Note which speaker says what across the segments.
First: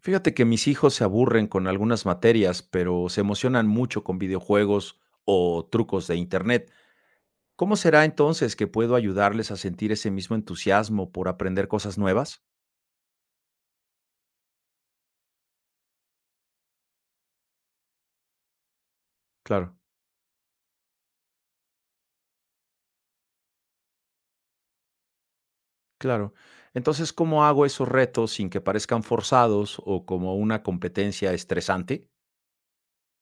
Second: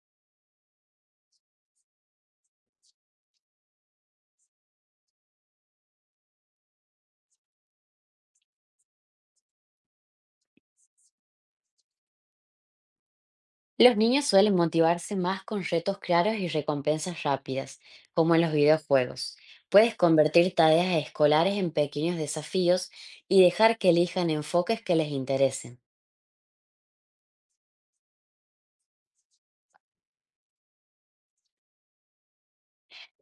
Speaker 1: Fíjate que mis hijos se aburren con algunas materias, pero se emocionan mucho con videojuegos o trucos de Internet. ¿Cómo será entonces que puedo ayudarles a sentir ese mismo entusiasmo por aprender cosas nuevas?
Speaker 2: Los niños suelen motivarse más con retos claros y recompensas rápidas, como en los videojuegos.
Speaker 1: Claro.
Speaker 2: Puedes convertir tareas escolares en pequeños desafíos y dejar que elijan enfoques que les interesen.
Speaker 1: Claro. Entonces, ¿cómo hago esos retos sin que parezcan forzados o como una competencia estresante?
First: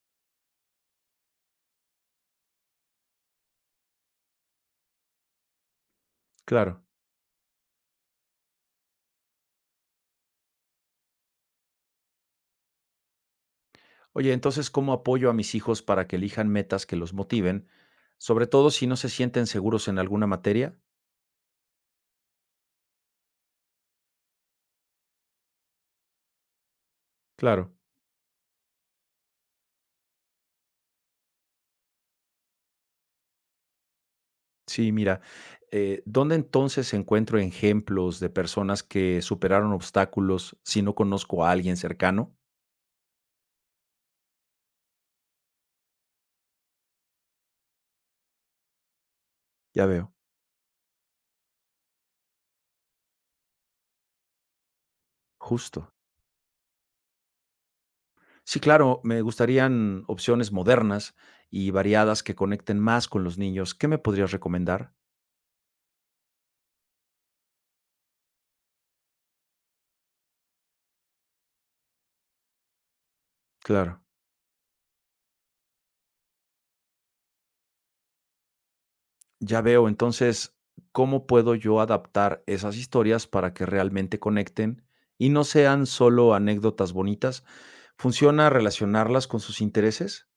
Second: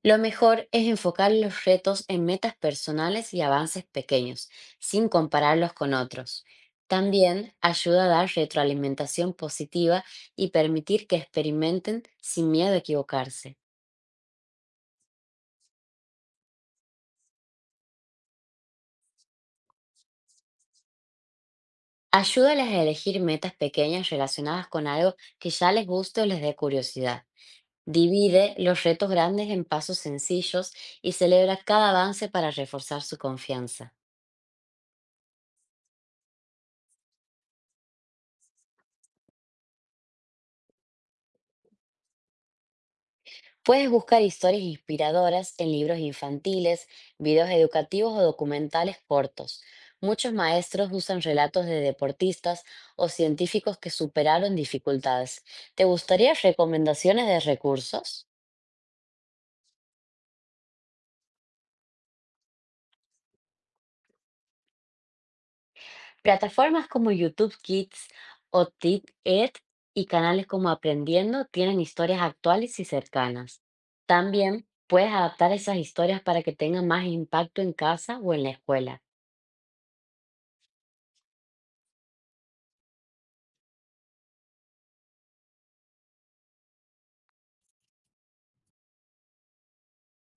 Speaker 2: Lo mejor es enfocar los retos en metas personales y avances pequeños, sin compararlos con otros.
Speaker 1: Claro.
Speaker 2: También ayuda a dar retroalimentación positiva y permitir que experimenten sin miedo a equivocarse.
Speaker 1: Oye, entonces, ¿cómo apoyo a mis hijos para que elijan metas que los motiven, sobre todo si no se sienten seguros en alguna materia?
Speaker 2: Ayúdales a elegir metas pequeñas relacionadas con algo que ya les guste o les dé curiosidad.
Speaker 1: Claro.
Speaker 2: Divide los retos grandes en pasos sencillos y celebra cada avance para reforzar su confianza.
Speaker 1: Sí, mira, ¿dónde entonces encuentro ejemplos de personas que superaron obstáculos si no conozco a alguien cercano?
Speaker 2: Puedes buscar historias inspiradoras en libros infantiles, videos educativos o documentales cortos.
Speaker 1: Ya veo,
Speaker 2: Muchos maestros usan relatos de deportistas o científicos que superaron dificultades. ¿Te
Speaker 1: justo.
Speaker 2: gustaría recomendaciones de recursos?
Speaker 1: Sí, claro, me gustarían opciones modernas y variadas que conecten más con los niños. ¿Qué me podrías recomendar?
Speaker 2: Plataformas como YouTube Kids o TikTok y canales como Aprendiendo tienen historias actuales y cercanas.
Speaker 1: Claro.
Speaker 2: También puedes adaptar esas historias para que tengan más impacto en casa o en la escuela.
Speaker 1: Ya veo, entonces, ¿cómo puedo yo adaptar esas historias para que realmente conecten y no sean solo anécdotas bonitas? ¿Funciona relacionarlas con sus intereses?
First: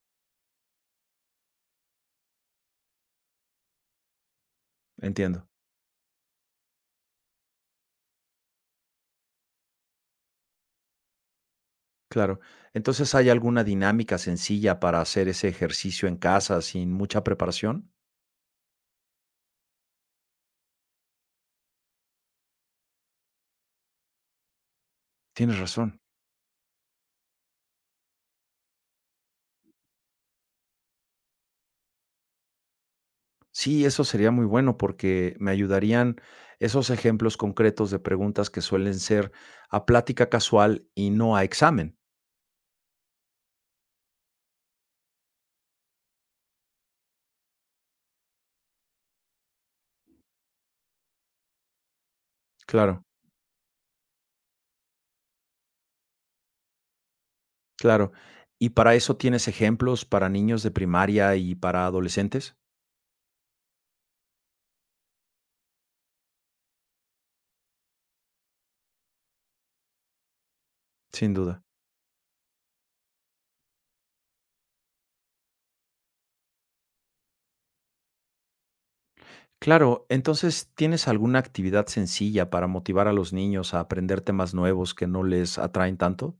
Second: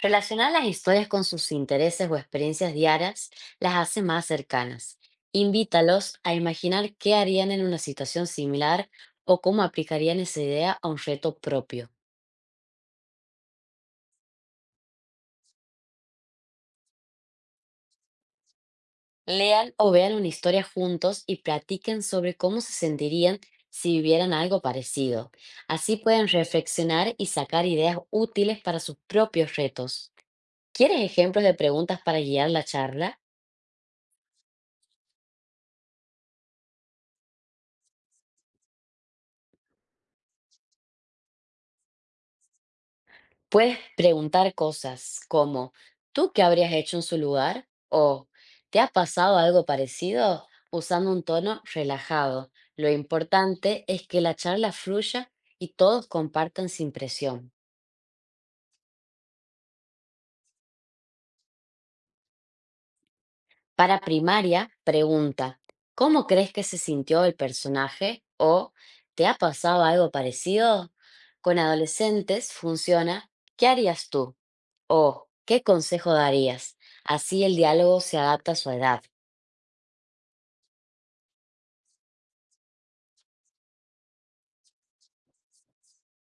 Speaker 2: Relacionar las historias con sus intereses o experiencias diarias las hace más cercanas.
Speaker 1: Entiendo.
Speaker 2: Invítalos a imaginar qué harían en una situación similar o cómo aplicarían esa idea a un reto propio.
Speaker 1: Claro. Entonces, ¿hay alguna dinámica sencilla para hacer ese ejercicio en casa sin mucha preparación?
Speaker 2: Lean o vean una historia juntos y platiquen sobre cómo se sentirían si vivieran algo parecido.
Speaker 1: Tienes
Speaker 2: Así
Speaker 1: razón.
Speaker 2: pueden reflexionar y sacar ideas útiles para sus propios retos. ¿Quieres ejemplos de preguntas para guiar la charla?
Speaker 1: Sí, eso sería muy bueno porque me ayudarían esos ejemplos concretos de preguntas que suelen ser a plática casual y no a examen.
Speaker 2: Puedes preguntar cosas como: ¿tú qué habrías hecho en su lugar? O ¿te ha pasado algo parecido?, usando un tono relajado. Lo
Speaker 1: Claro,
Speaker 2: importante es que la charla fluya y todos compartan sin presión.
Speaker 1: claro. ¿Y para eso tienes ejemplos para niños de primaria y para adolescentes?
Speaker 2: Para primaria, pregunta: ¿cómo crees que se sintió el personaje? ¿O te ha pasado algo parecido?
Speaker 1: Sin
Speaker 2: Con
Speaker 1: duda.
Speaker 2: adolescentes funciona: ¿qué harías tú? ¿O qué consejo darías? Así el diálogo se adapta a su edad.
Speaker 1: Claro, entonces, ¿tienes alguna actividad sencilla para motivar a los niños a aprender temas nuevos que no les atraen tanto?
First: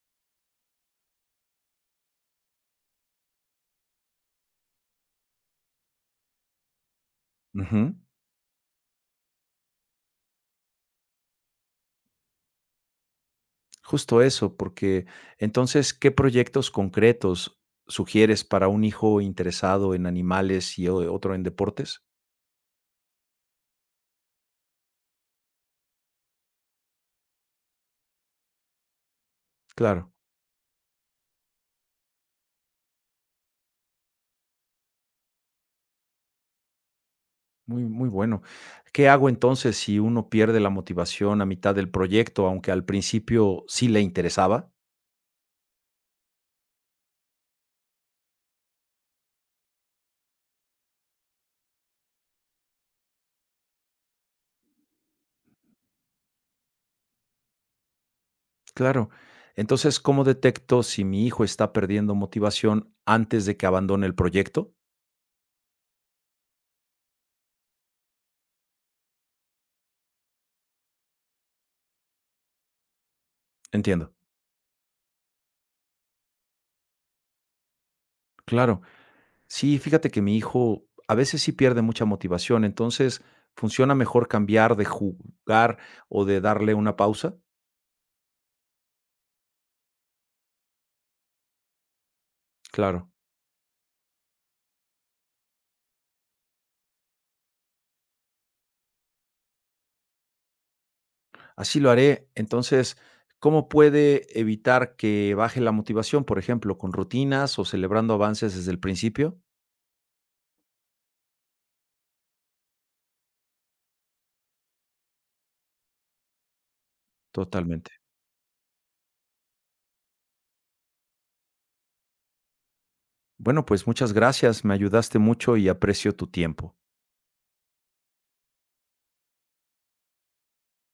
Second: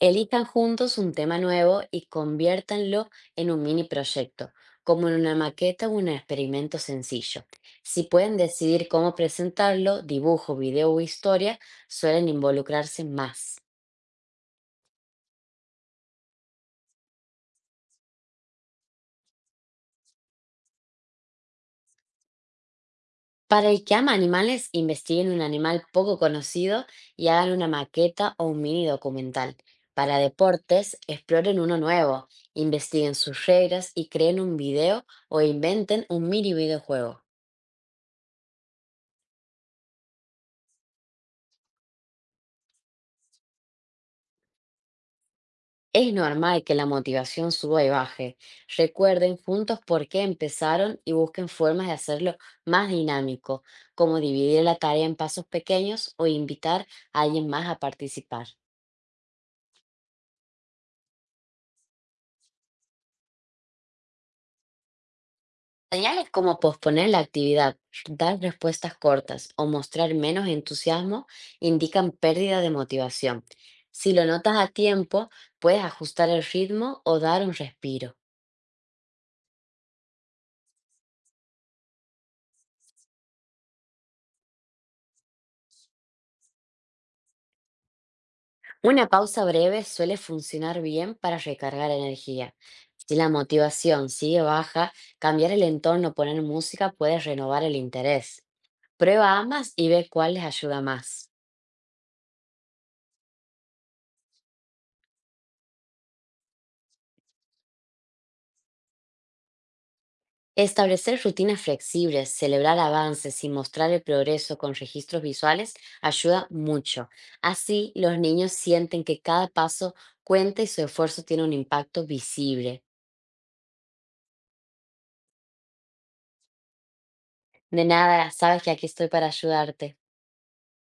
Speaker 2: Elijan juntos un tema nuevo y conviértanlo en un mini proyecto, como en una maqueta o un experimento sencillo.
Speaker 1: Ujú.
Speaker 2: Si pueden decidir cómo presentarlo, dibujo, video o historia, suelen involucrarse más.
Speaker 1: Justo eso, porque entonces, ¿qué proyectos concretos sugieres para un hijo interesado en animales y otro en deportes?
Speaker 2: Para el que ama animales, investiguen un animal poco conocido y hagan una maqueta o un mini documental.
Speaker 1: Claro,
Speaker 2: Para deportes, exploren uno nuevo, investiguen sus reglas y creen un video o inventen un mini videojuego.
Speaker 1: muy, muy bueno. ¿Qué hago entonces si uno pierde la motivación a mitad del proyecto, aunque al principio sí le interesaba?
Speaker 2: Es normal que la motivación suba y baje. Recuerden juntos por qué empezaron y busquen formas de hacerlo más dinámico, como dividir la tarea en pasos pequeños o invitar a alguien más a participar.
Speaker 1: Claro. Entonces, ¿cómo detecto si mi hijo está perdiendo motivación antes de que abandone el proyecto?
Speaker 2: Señales como posponer la actividad, dar respuestas cortas o mostrar menos entusiasmo indican pérdida de motivación. Si
Speaker 1: Entiendo.
Speaker 2: lo notas a tiempo, puedes ajustar el ritmo o dar un respiro.
Speaker 1: Claro. Sí, fíjate que mi hijo a veces sí pierde mucha motivación, entonces funciona mejor cambiar de jugar o de darle una pausa.
Speaker 2: Una pausa breve suele funcionar bien para recargar energía.
Speaker 1: Claro.
Speaker 2: Si la motivación sigue baja, cambiar el entorno o poner música puede renovar el interés. Prueba ambas y ve cuál les ayuda más.
Speaker 1: Así lo haré. Entonces, ¿cómo puede evitar que baje la motivación, por ejemplo, con rutinas o celebrando avances desde el principio?
Speaker 2: Establecer rutinas flexibles, celebrar avances y mostrar el progreso con registros visuales ayuda mucho. Así,
Speaker 1: Totalmente.
Speaker 2: los niños sienten que cada paso cuenta y su esfuerzo tiene un impacto visible.
Speaker 1: Bueno, pues muchas gracias, me ayudaste mucho y aprecio tu tiempo.
Speaker 2: De nada, sabes que aquí estoy para ayudarte.